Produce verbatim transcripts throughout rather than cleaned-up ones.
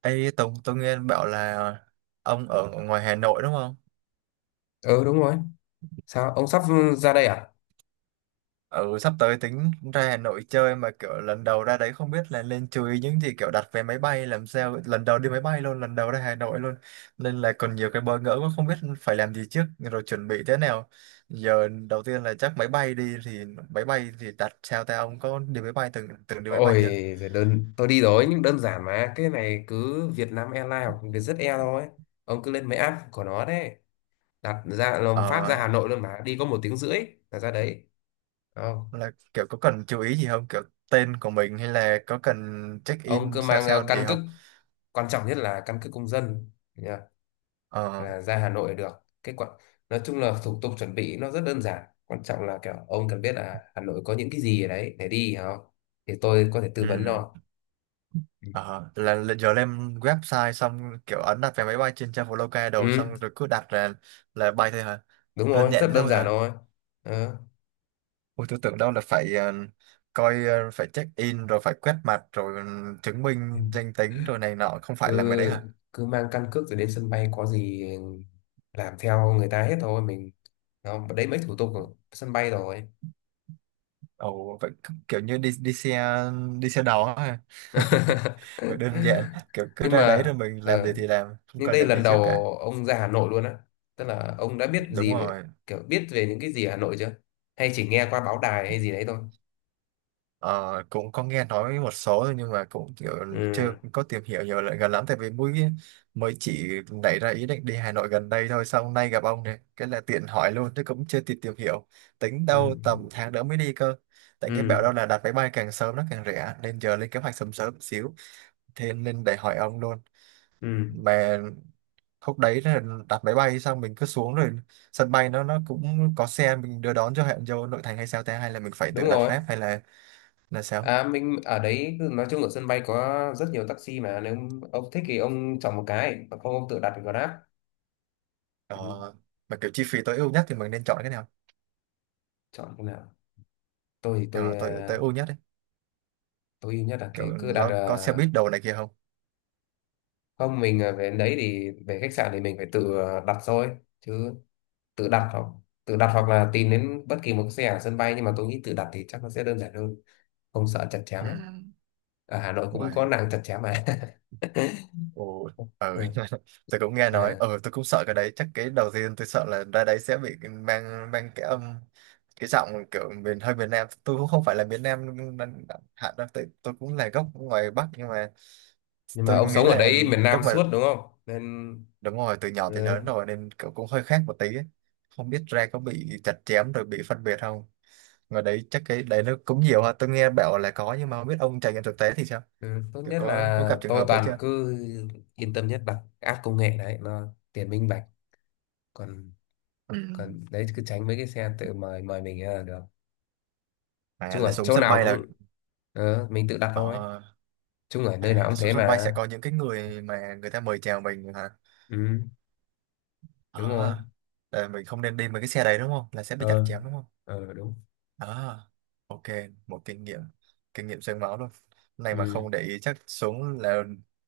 Ê Tùng, tôi nghe bảo là ông ở ngoài Hà Nội đúng không? Ừ, đúng rồi. Sao ông sắp ra đây à? Ừ, sắp tới tính ra Hà Nội chơi mà kiểu lần đầu ra đấy không biết là nên chú ý những gì kiểu đặt vé máy bay làm sao lần đầu đi máy bay luôn, lần đầu ra Hà Nội luôn nên là còn nhiều cái bỡ ngỡ quá không biết phải làm gì trước rồi chuẩn bị thế nào. Giờ đầu tiên là chắc máy bay đi thì máy bay thì đặt sao ta, ông có đi máy bay từng từng đi máy bay Ôi chưa? giời, đơn tôi đi rồi nhưng đơn giản mà, cái này cứ Việt Vietnam Airlines hoặc Vietjet Air thôi. Ông cứ lên mấy app của nó đấy, đặt ra làm phát ra Ờ, Hà Nội luôn, mà đi có một tiếng rưỡi là ra đấy. Không, là kiểu có cần chú ý gì không? Kiểu tên của mình hay là có cần check ông in cứ sao mang ờ, sao căn gì cước, không? quan trọng nhất là căn cước công dân nhá, Ờ, là ra Hà Nội được. Cái quan- nói chung là thủ tục chuẩn bị nó rất đơn giản, quan trọng là kiểu ông cần biết là Hà Nội có những cái gì ở đấy để đi, hiểu không? Thì tôi có thể tư ừ. vấn cho. Ừ. Ờ, là, là giờ lên website xong kiểu ấn đặt vé máy bay trên trang follow ca đầu Ừ. xong rồi cứ đặt là là bay thôi hả? Đúng Đơn rồi, rất giản thế đơn thôi giản hả? thôi. Đó. Ôi tôi tưởng đâu là phải ờ, coi, ờ, phải check in rồi phải quét mặt rồi ừ, chứng minh danh tính rồi này nọ, không phải là mấy đấy hả? Cứ cứ mang căn cước rồi đến sân bay, có gì làm theo người ta hết thôi mình. Đó, đấy mấy thủ tục ở sân bay rồi. Ồ vậy cứ kiểu như đi đi xe đi xe đò hả? Vậy đơn giản kiểu cứ Nhưng ra đấy mà rồi mình làm gì ờ, thì làm, không nhưng cần đây làm gì lần trước đầu cả. ông ra Hà Nội luôn á, tức là ông đã biết Đúng gì về- rồi. kiểu biết về những cái gì ở Hà Nội chưa, hay chỉ nghe qua báo đài hay gì đấy thôi? Ờ, cũng có nghe nói một số thôi nhưng mà cũng kiểu ừ chưa có tìm hiểu nhiều lại gần lắm, tại vì mới mới chỉ nảy ra ý định đi Hà Nội gần đây thôi, xong hôm nay gặp ông này cái là tiện hỏi luôn chứ cũng chưa kịp tìm hiểu, tính ừ đâu tầm tháng nữa mới đi cơ, tại ừ nghe bảo ừ đâu là đặt máy bay càng sớm nó càng rẻ nên giờ lên kế hoạch sớm sớm xíu, thế nên để hỏi ông luôn. ừ Mà lúc đấy là đặt máy bay xong mình cứ xuống rồi sân bay nó nó cũng có xe mình đưa đón cho, hẹn vô nội thành hay sao ta, hay là mình phải Đúng tự đặt rồi. Grab hay là là sao? À, mình ở đấy cứ- nói chung ở sân bay có rất nhiều taxi, mà nếu ông thích thì ông chọn một cái, còn không ông tự đặt thì Grab. Ờ, Ừ. mà kiểu chi phí tối ưu nhất thì mình nên chọn cái nào? Chọn cái nào? Tôi thì tôi Ờ, ờ, tối tối ưu nhất đấy, tôi nhất là kiểu thì cứ đặt nó có xe buýt ờ, đồ này kia không? không, mình ờ, về đến đấy thì về khách sạn thì mình phải tự ờ, đặt thôi chứ. Tự đặt hoặc- tự đặt hoặc là tìm đến bất kỳ một cái xe ở sân bay, nhưng mà tôi nghĩ tự đặt thì chắc nó sẽ đơn giản hơn, không sợ chặt chém Ừ. ấy. Ở Hà Nội cũng có Ngoài, nàng chặt chém mà. ồ, ừ. Ừ. Tôi cũng nghe nói, À. ừ, tôi cũng sợ cái đấy. Chắc cái đầu tiên tôi sợ là ra đấy sẽ bị mang mang cái âm, cái giọng kiểu miền hơi miền Nam, tôi cũng không phải là miền Nam nên- hạn đâu tôi, tôi, cũng là gốc ngoài Bắc nhưng mà Nhưng mà tôi ông nghĩ sống ở là đấy miền lúc Nam mà suốt đúng không nên- đúng rồi, từ nhỏ tới Ừ. lớn rồi nên kiểu cũng hơi khác một tí ấy. Không biết ra có bị chặt chém rồi bị phân biệt không, ngoài đấy chắc cái đấy nó cũng nhiều ha, tôi nghe bảo là có nhưng mà không biết ông trải nghiệm thực tế thì sao, Ừ, tốt kiểu nhất có có là gặp trường tôi hợp đấy toàn chưa? cứ yên tâm nhất là app công nghệ đấy, nó tiền minh bạch. Còn- Ừ. còn đấy cứ tránh mấy cái xe tự mời mời mình là được. À, Chung là ở xuống chỗ sân nào bay là, cũng ờ, mình tự đặt ờ, thôi. Chung ở nơi à, nào là cũng thế xuống sân bay mà. sẽ có những cái người mà người ta mời chào mình hả? Ừ, À, đúng rồi. là mình không nên đi với cái xe đấy đúng không, là sẽ bị chặt Ờ, chém đúng không? ờ đúng. À, ok, một kinh nghiệm kinh nghiệm xương máu luôn này, mà Ừ. không để ý chắc xuống là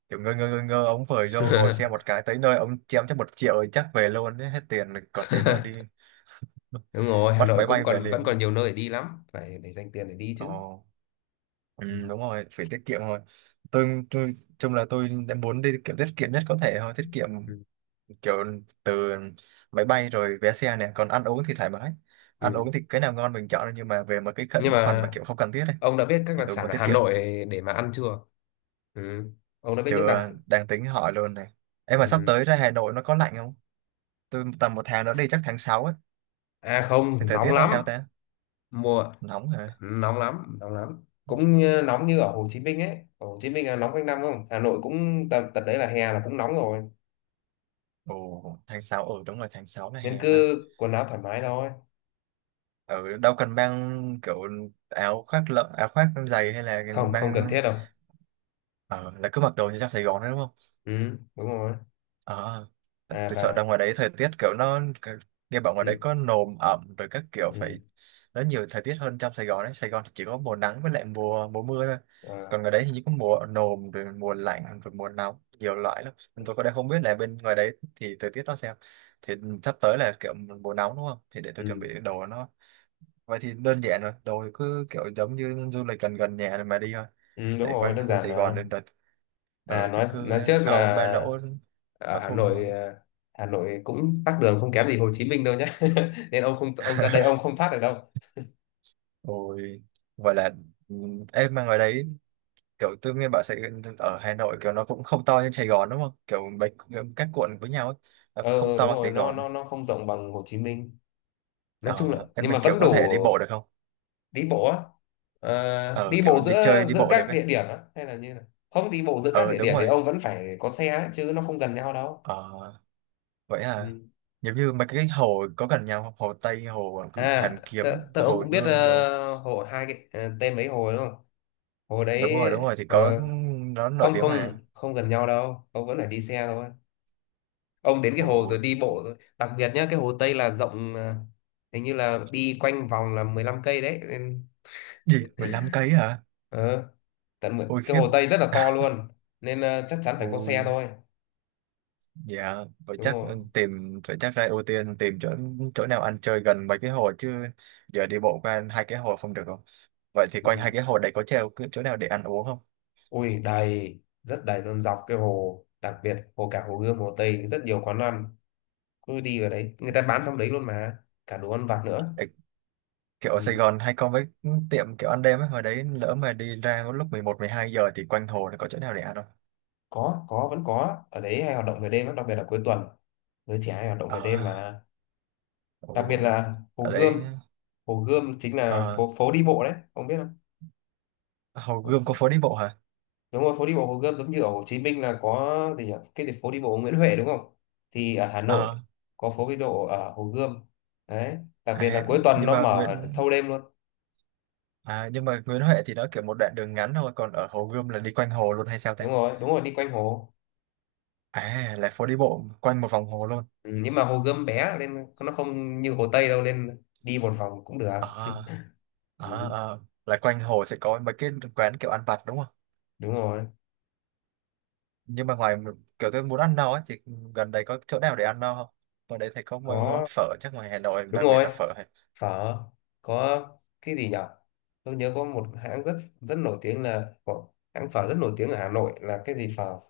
kiểu ngơ ngơ ngơ ngơ, ông vời vô ngồi xe một cái tới nơi ông chém cho một triệu thì chắc về luôn ấy, hết tiền còn tiền đó đi. Đúng rồi, Hà Bắt Nội máy cũng bay về còn vẫn còn liền. nhiều nơi để đi lắm, phải để dành tiền để đi chứ. Ồ, Ừ. ừ, đúng rồi, phải tiết kiệm thôi. Tôi, tôi chung là tôi đã muốn đi tiết kiệm, tiết kiệm nhất có thể thôi, tiết kiệm Ừ. kiểu từ máy bay rồi vé xe này, còn ăn uống thì thoải mái. Ăn Ừ. uống thì cái nào ngon mình chọn nhưng mà về một cái Nhưng khẩn- phần mà mà kiểu không cần thiết này ông đã biết các thì đặc tôi sản muốn ở tiết Hà kiệm. Nội để mà ăn chưa? Ừ. Ông đã biết những đặc- Chưa, đang tính hỏi luôn này. Em mà sắp Ừ. tới ra Hà Nội nó có lạnh không? Tôi tầm một tháng nữa đi, chắc tháng sáu ấy, À thì không, thời nóng tiết nó lắm. sao ta? Mùa Nóng hả? nóng lắm, nóng lắm. Cũng như, nóng như ở Hồ Chí Minh ấy. Ở Hồ Chí Minh là nóng quanh năm không? Hà Nội cũng tầm tận đấy, là hè là cũng nóng rồi. Ồ, tháng sáu, ừ đúng rồi, tháng sáu là Nên hè ha. cứ quần áo thoải mái thôi. Ừ, đâu cần mang kiểu áo khoác lợ, áo khoác dày hay là Không, không cần mang, thiết đâu. ờ, là cứ mặc đồ như trong Sài Gòn đấy đúng không? Ừ, đúng rồi. Ờ, À tôi sợ ra và- ngoài đấy thời tiết kiểu nó, nghe bảo ngoài ừ, đấy có nồm ẩm rồi các kiểu, phải ừ, nó nhiều thời tiết hơn trong Sài Gòn đấy. Sài Gòn thì chỉ có mùa nắng với lại mùa mùa mưa thôi, à, còn ngoài đấy thì chỉ có mùa nồm rồi mùa lạnh rồi mùa nóng, nhiều loại lắm. Nên tôi có đang không biết là bên ngoài đấy thì thời tiết nó sao, thì sắp tới là kiểu mùa nóng đúng không, thì để tôi chuẩn ừ, bị đồ nó. Vậy thì đơn giản rồi, đồ thì cứ kiểu giống như du lịch gần gần nhà rồi mà đi thôi, ừ, đúng tại rồi, quanh đơn khu giản Sài Gòn mà. nên đợt À, ở thì nói cứ nói trước là áo ba lỗ, ở áo Hà thun thôi. Nội à, Hà Nội cũng tắc đường không kém gì Hồ Chí Minh đâu nhé. Nên ông không- ông ra đây ông không thoát được đâu. Ôi, vậy là, ừ, em mà ngoài đấy kiểu tôi nghe bảo Sài ở Hà Nội kiểu nó cũng không to như Sài Gòn đúng không? Kiểu mấy các quận với nhau ấy, nó không Ờ đúng to rồi, Sài nó Gòn. nó nó không rộng bằng Hồ Chí Minh. Nói chung là Ờ, em nhưng mà mình kiểu vẫn có đủ. thể đi bộ được không? Đi bộ á? Ờ, Ờ, đi bộ kiểu đi chơi giữa đi giữa bộ được các ấy. địa điểm á hay là như là- Không, đi bộ giữa các Ờ, địa đúng điểm thì rồi. ông vẫn phải có xe ấy, chứ nó không gần nhau đâu. Ờ, vậy à, Ừ. giống như mấy cái hồ có gần nhau không? Hồ Tây, hồ À Hoàn Kiếm, tớ, tớ- ông hồ cũng biết Gươm đâu, ờ, hồ hai cái ờ, tên mấy hồ đúng không, hồ đúng đấy. rồi đúng rồi, thì Ờ, có, nó nổi không tiếng không mà. không gần nhau đâu, ông vẫn phải đi xe thôi. Ông đến cái hồ Ôi, rồi đi bộ rồi, đặc biệt nhá cái hồ Tây là rộng, ờ, hình như là đi quanh vòng là mười lăm cây đấy. gì, mười lăm cây hả? Ờ, tận mười- Ôi cái khiếp. Hồ Tây rất là to luôn, nên ờ, chắc chắn phải có Ôi xe thôi. dạ, vậy Đúng chắc, rồi. ừ, tìm vậy chắc ra ưu tiên tìm chỗ chỗ nào ăn chơi gần mấy cái hồ chứ. Giờ đi bộ qua hai cái hồ không được không? Vậy thì quanh Ừ. hai cái hồ đấy có treo cái chỗ nào để ăn uống không? Ui đầy, rất đầy luôn dọc cái hồ, đặc biệt hồ cả Hồ Gươm Hồ Tây rất nhiều quán ăn. Cứ đi vào đấy người ta bán trong đấy luôn mà, cả đồ ăn vặt nữa. Để kiểu ở Sài Ừ. Gòn hay có mấy tiệm kiểu ăn đêm ấy, hồi đấy lỡ mà đi ra lúc mười một mười hai giờ thì quanh hồ nó có chỗ nào để ăn không? có có vẫn có ở đấy hay hoạt động về đêm lắm, đặc biệt là cuối tuần, giới trẻ hay hoạt động về đêm À, mà. Đặc biệt ồ, là Hồ ở đấy, Gươm. Hồ Gươm chính là ờ, phố phố đi bộ đấy, ông biết không? Hồ Gươm có phố đi bộ hả? Đúng rồi, phố đi bộ Hồ Gươm, giống như ở Hồ Chí Minh là có gì nhỉ, cái gì phố đi bộ Nguyễn Huệ đúng không. Thì ở Hà Nội Ờ, có phố đi bộ ở Hồ Gươm đấy, đặc biệt à, là cuối tuần nhưng nó mà mở Nguyễn thâu đêm luôn. à, nhưng mà Nguyễn Huệ thì nó kiểu một đoạn đường ngắn thôi, còn ở Hồ Gươm là đi quanh hồ luôn hay sao ta? Đúng rồi, đúng rồi, đi quanh hồ. À, là phố đi bộ quanh một vòng hồ luôn. Ừ, nhưng mà Hồ Gươm bé nên nó không như Hồ Tây đâu, nên đi một vòng cũng được. Ờ, ờ, Ừ, ờ, là quanh hồ sẽ có mấy cái quán kiểu ăn vặt đúng không? đúng rồi. Nhưng mà ngoài kiểu tôi muốn ăn no ấy, thì gần đây có chỗ nào để ăn no không? Ở đấy thấy có mấy món Có. phở chắc ngoài Hà Nội Đúng đặc biệt rồi. là phở hay, Phở. Có. Cái gì nhỉ, tôi nhớ có một hãng rất rất nổi tiếng là có hãng phở rất nổi tiếng ở Hà Nội là cái gì phở-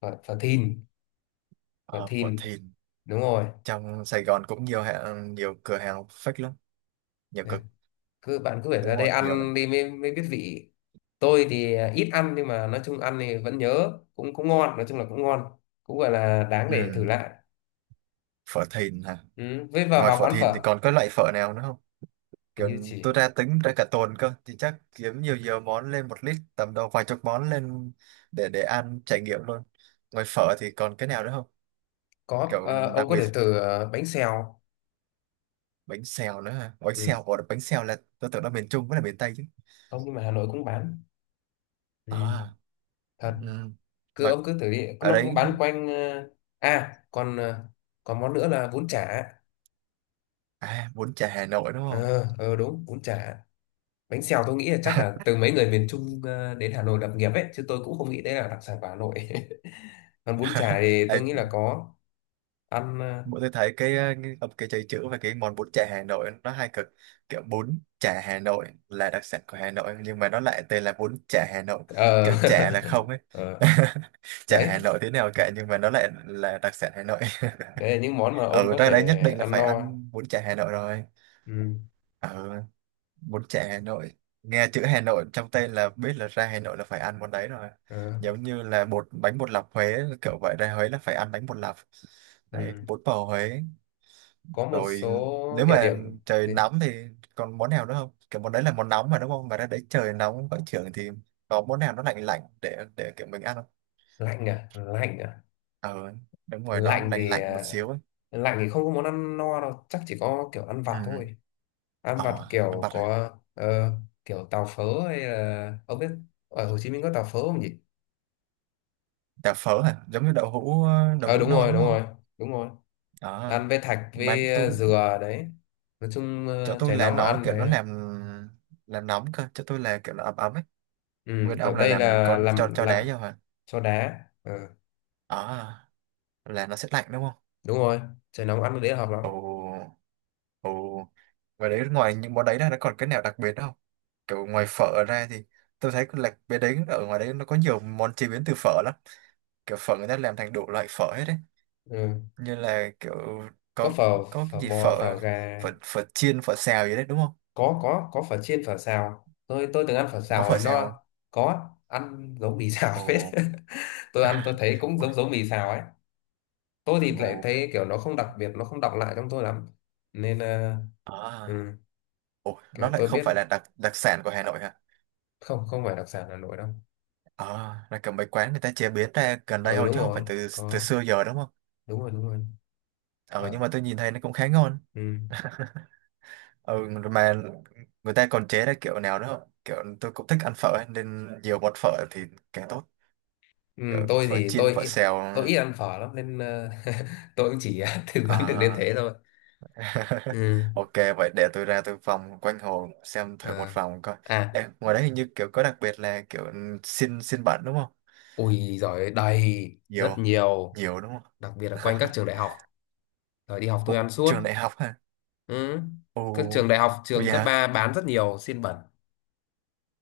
phở, phở Thìn Phở ờ, phở Thìn, Thìn đúng rồi. trong Sài Gòn cũng nhiều hàng, nhiều cửa hàng fake lắm, nhiều cửa Nè, cứ bạn cứ phải ra đúng đây rồi nhiều ăn lắm. đi mới- mới biết vị. Tôi thì à, ít ăn, nhưng mà nói chung ăn thì vẫn nhớ, cũng cũng ngon, nói chung là cũng ngon, cũng gọi là đáng Ừ, để thử lại. phở Thìn hả? Ừ. Với vào Ngoài vào phở quán Thìn thì phở còn có loại phở nào nữa không, hình kiểu như chỉ tôi ra tính ra cả tuần cơ thì chắc kiếm nhiều nhiều món lên một lít tầm đâu vài chục món lên, để để ăn trải nghiệm luôn. Ngoài phở thì còn cái nào nữa không, có kiểu ờ, ông đặc có biệt? thể thử ờ, bánh xèo. Bánh xèo nữa hả? Bánh Ừ. xèo, ủa bánh xèo là tôi tưởng là miền Trung với là miền Tây chứ. Không, nhưng mà Hà Nội cũng bán. Ừ. À, Thật, ừ, cứ mà ông cứ thử đi, ở nó cũng đấy. bán quanh ờ, à còn ờ, còn món nữa là bún chả. À, bún chả Hà Nội đúng không? Ờ ờ, đúng, bún chả. Bánh xèo tôi nghĩ là chắc là từ mấy người miền Trung ờ, đến Hà Nội lập nghiệp ấy, chứ tôi cũng không nghĩ đấy là đặc sản của Hà Nội. Còn bún chả thì tôi Ấy, nghĩ là có ăn. bọn tôi thấy cái, ờ, cái cái chảy chữ và cái món bún chả Hà Nội nó hay cực, kiểu bún chả Hà Nội là đặc sản của Hà Nội nhưng mà nó lại tên là bún chả Hà Nội, Ờ. kiểu chả là không ấy. Ờ, Chả Hà đấy, Nội thế nào cả nhưng mà nó lại là đặc sản Hà Nội. đấy là những món mà ông Ở có ra đấy thể nhất định là ăn phải no. ăn bún chả Hà Nội rồi. Ừ. Ở, bún chả Hà Nội, nghe chữ Hà Nội trong tên là biết là ra Hà Nội là phải ăn món đấy rồi, Ờ, giống như là bột bánh bột lọc Huế kiểu vậy, ra Huế là phải ăn bánh bột lọc, đấy, ừ. bún bò Huế Có một rồi. số Nếu địa mà điểm trời gì? nóng thì còn món nào nữa không, kiểu món đấy là món nóng mà đúng không, mà ra đấy trời nóng vẫn trưởng thì có món nào nó lạnh lạnh để để kiểu mình ăn không? Lạnh à? Lạnh à? Ờ đúng rồi, nó Lạnh lạnh thì lạnh một ờ, xíu ấy. lạnh thì không có món ăn no đâu, chắc chỉ có kiểu ăn Ừ, vặt thôi. Ăn vặt ờ, ăn kiểu vặt hả? có ờ, kiểu tàu phớ hay là ông biết, ở Hồ Chí Minh có tàu phớ không nhỉ? Chả phở hả, giống như đậu hũ đậu Ờ hũ đúng non rồi, đúng đúng rồi, không? đúng rồi. Ờ, Ăn với thạch mà với tôi, ờ, dừa đấy. Nói chung chỗ ờ, tôi trời là nóng mà nó ăn kiểu nó thế. làm làm nóng cơ, chỗ tôi là kiểu nó ấm ấm ấy. Ừ. Nguyên ông Còn là đây làm có là cho làm cho làm đá vô hả? cho đá, ừ, Ờ, là nó sẽ lạnh đúng không? đúng rồi. Trời nóng ăn cái đấy là hợp lắm. Ồ, ồ. Và đấy, ngoài những món đấy ra nó còn cái nào đặc biệt không? Kiểu ngoài phở ra thì tôi thấy là bên đấy ở ngoài đấy nó có nhiều món chế biến từ phở lắm. Kiểu phở người ta làm thành đủ loại phở hết đấy. Ừ. Như là kiểu Có có phở, có cái phở gì bò, phở, phở gà. phở phở chiên, phở xào gì đấy đúng không? có có có phở chiên, phở xào. Tôi tôi từng ăn phở Có xào phở rồi, xào không? nó có ăn giống mì xào phết. Ồ. Tôi ăn tôi thấy cũng Ôi, giống giống mì xào ấy. Tôi thì lại ồ. thấy kiểu nó không đặc biệt, nó không đọng lại trong tôi lắm, nên ờ, ừ, À. Ồ, nó kiểu lại tôi không biết phải là đặc đặc sản của Hà Nội hả? không không phải đặc sản Hà Nội đâu. À, là kiểu mấy quán người ta chế biến ra gần đây Ừ thôi đúng chứ không phải rồi. từ từ Có. xưa giờ đúng không? Đúng rồi, đúng rồi. Ờ Ờ, nhưng mà tôi nhìn thấy nó cũng khá ngon. ừ. Ừ, mà người ta còn chế ra kiểu nào nữa không, kiểu tôi cũng thích ăn phở ấy, nên nhiều bột phở thì càng tốt, Ừ, kiểu tôi phở thì chiên tôi phở ít- xèo tôi ít ăn phở lắm nên ờ, tôi cũng chỉ tư vấn được đến à. thế thôi. Ừ. Ok, vậy để tôi ra tôi vòng quanh hồ xem thử một À. vòng coi. À. Ê, ngoài đấy hình như kiểu có đặc biệt là kiểu xin xin bạn đúng không, Ui giỏi, đầy rất nhiều, nhiều. nhiều đúng Đặc biệt là không. quanh các trường đại học, rồi đi học tôi Ồ, ăn suốt. trường đại học hả, Ừ. ồ, Các trường đại học, ồ, trường cấp dạ, ba bán rất nhiều xiên bẩn.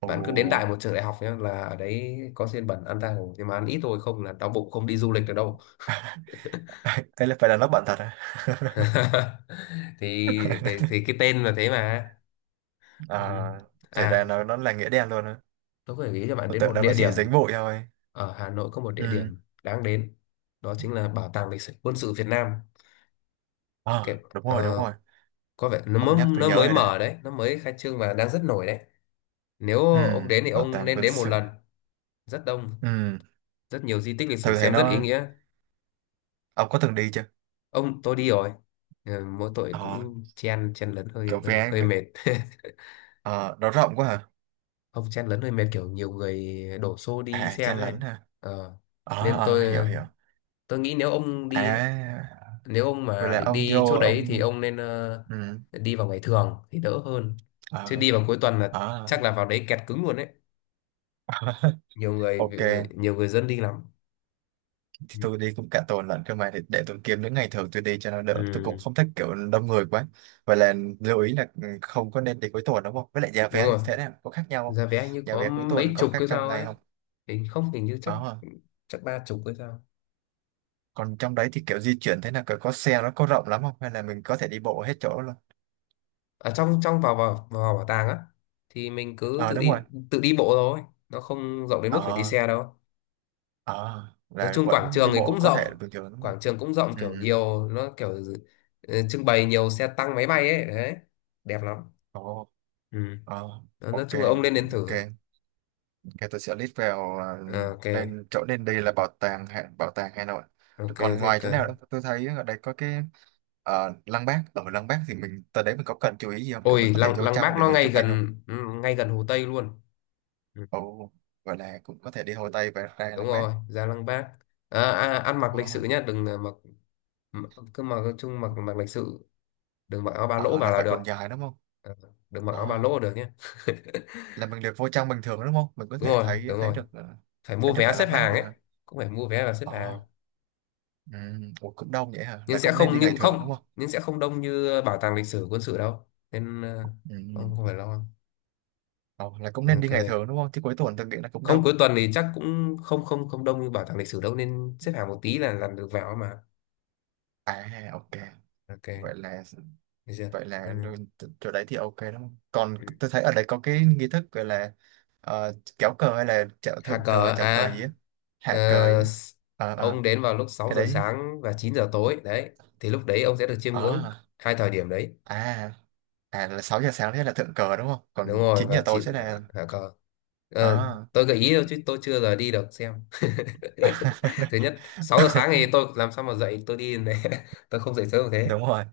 ồ. Bạn cứ đến đại một trường đại học nhé, là ở đấy có xiên bẩn ăn tha hồ, nhưng mà ăn ít thôi không là đau bụng không đi du lịch được đâu. Thế là phải là nó bạn thật à? Thì, thì thì cái tên là thế mà. À, Ừ. thì ra À, nó nó là nghĩa đen luôn. tôi có thể gợi cho bạn Tôi đến một tưởng đâu địa nó chỉ điểm. dính bụi thôi. Ở Hà Nội có một địa Ừ. điểm đáng đến, đó chính là Bảo tàng lịch sử quân sự Việt Nam. Cái, Ờ, đúng rồi, đúng ờ, rồi. có vẻ nó mới, Ông nhắc tôi nó nhớ mới rồi đấy. mở đấy, nó mới khai trương và đang rất nổi đấy. Nếu Ừ, ông đến thì bảo ông tàng nên quân đến một sự. lần. Rất đông, Ừ, rất nhiều di tích lịch sử, thử thấy xem rất ý nó... nghĩa. Ông có từng đi chưa? Ông- tôi đi rồi. Ừ, mỗi tội Ờ, cũng chen chen lấn hơi kiểu hơi vé... hơi mệt. Ờ, nó rộng quá hả? Không, chen lấn hơi mệt, kiểu nhiều người đổ xô đi À, xem chen ấy. lấn hả? Ờ. Ờ, Nên ờ, hiểu, tôi- hiểu. tôi nghĩ nếu ông À, đi ấy, nếu ông vậy mà là định ông đi vô, chỗ đấy thì ông... ông nên ờ, Ừ, đi vào ngày thường thì đỡ hơn, chứ ờ, đi vào cuối tuần là ờ. chắc là vào đấy kẹt cứng luôn đấy, nhiều người, Ok. nhiều người dân đi lắm. Thì Ừ. tôi đi cũng cả tuần lận cơ mà, để, để tôi kiếm những ngày thường tôi đi cho nó đỡ, tôi Ừ, cũng không thích kiểu đông người quá, và là lưu ý là ừ, không có nên đi cuối tuần đúng không, với lại giá đúng vé thì rồi. thế nào, có khác nhau không, Giá vé hình như giá có vé cuối tuần mấy có chục khác cái trong sao ngày ấy. không, Thì không, hình như chắc- đó. chắc ba chục cái sao. Còn trong đấy thì kiểu di chuyển thế nào, kiểu có xe, nó có rộng lắm không hay là mình có thể đi bộ hết chỗ luôn? Ở trong- trong vào vào vào bảo tàng á, thì mình cứ Ờ tự đúng rồi, đi, tự đi bộ thôi, nó không rộng đến mức phải đi ờ, xe đâu. ờ, Nói là chung quảng vẫn trường đi thì bộ cũng có rộng, thể là bình thường đúng không? quảng trường cũng rộng, Ừ, kiểu nhiều nó kiểu ừ, trưng bày nhiều xe tăng máy bay ấy đấy, đẹp lắm. ồ, Ừ. ờ, Đó, nói ok, chung là ông lên đến thử. ok. Ok, tôi sẽ list vào, à, À, ok. lên chỗ nên đi là bảo tàng Hà- bảo tàng Hà Nội. Ok Còn thế ngoài chỗ cơ. nào đó tôi thấy ở đây có cái ờ, Lăng Bác. Ở Lăng Bác thì mình tới đấy mình có cần chú ý gì không? Kiểu mình Ôi có thể lăng- vô lăng trong Bác để nó mình ngay chụp hình không? gần ừ, ngay gần Hồ Tây luôn. Ừ. Ồ, gọi là cũng có thể đi Hồ Tây và ra Đúng Lăng Bác. rồi, ra lăng Bác. À, à, ăn mặc Ồ, lịch sự nhá, đừng ờ, mặc- m- cứ mặc, nói chung mặc- mặc lịch sự, đừng mặc áo ba lỗ ờ, vào là là phải được. quần dài đúng không? Ờ, được mặc áo ba Ờ, lỗ được nhé. là mình được vô trong bình thường đúng không? Mình có Đúng thể rồi, thấy đúng thấy rồi, được ờ, phải mua thấy được vé cả xếp Lăng Bác hàng luôn ấy. hả? Cũng phải mua vé và xếp Ồ, hàng. ừ, ủa, cũng đông vậy hả? Nhưng Là sẽ cũng nên không- đi ngày nhưng thường đúng không- không? nhưng sẽ không đông như ờ, bảo tàng lịch sử quân sự đâu, nên ờ, Ừ, ừ. ông không phải lo. Ờ, là cũng nên đi Ok. ngày thường đúng không? Chứ cuối tuần tôi nghĩ là cũng Không, đông. cuối tuần thì chắc cũng không- không không đông như bảo tàng lịch sử đâu, nên xếp hàng một tí là làm được vào mà. À ok, Ok, vậy là được chưa? vậy Ừ. là rồi- t- chỗ đấy thì ok đúng không? Còn tôi thấy ở đây có cái nghi thức gọi là ờ, kéo cờ hay là chào Hạ thượng cờ cờ, chào cờ à? gì á, Ờ, hạ cờ gì á. s- Ờ ờ ông đến vào lúc sáu cái giờ đấy. sáng và chín giờ tối đấy, thì lúc đấy ông sẽ được chiêm ngưỡng Ờ, hai thời điểm đấy. à, à, là sáu giờ sáng thế là thượng cờ đúng không? Đúng Còn rồi, chín giờ và tối sẽ chỉnh- là hả cờ. Ờ, ờ. tôi gợi ý thôi chứ tôi chưa giờ đi được xem. Thứ nhất sáu giờ sáng thì tôi làm sao mà dậy tôi đi này, tôi không dậy sớm được thế. Đúng rồi.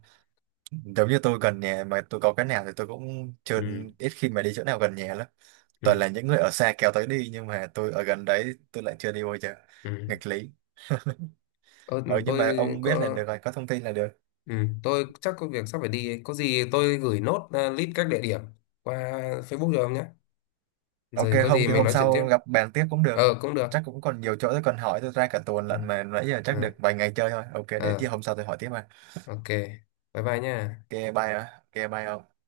Giống như tôi gần nhà mà tôi có cái nào thì tôi cũng chưa Ừ. ít khi mà đi chỗ nào gần nhà lắm. Ừ. Toàn là những người ở xa kéo tới đi nhưng mà tôi ở gần đấy tôi lại chưa đi bao giờ. Ừ. Nghịch lý. Ơ, Ừ mà nhưng mà tôi ông biết là có- được rồi, có thông tin là được. ừ, tôi chắc có việc sắp phải đi ấy, có gì tôi gửi nốt ờ, list các địa điểm qua Facebook được không nhé, Ok, rồi có không gì thì mình hôm nói chuyện tiếp. sau gặp bàn tiếp cũng Ờ được, cũng được. chắc cũng còn nhiều chỗ tôi còn hỏi, tôi ra cả tuần Ừ. lận mà nãy giờ chắc Ờ. được vài ngày chơi thôi, ok để chi Ờ, hôm sau tôi hỏi tiếp mà. ok, bye bye nha. Ok, bye ạ. Ok bye ông.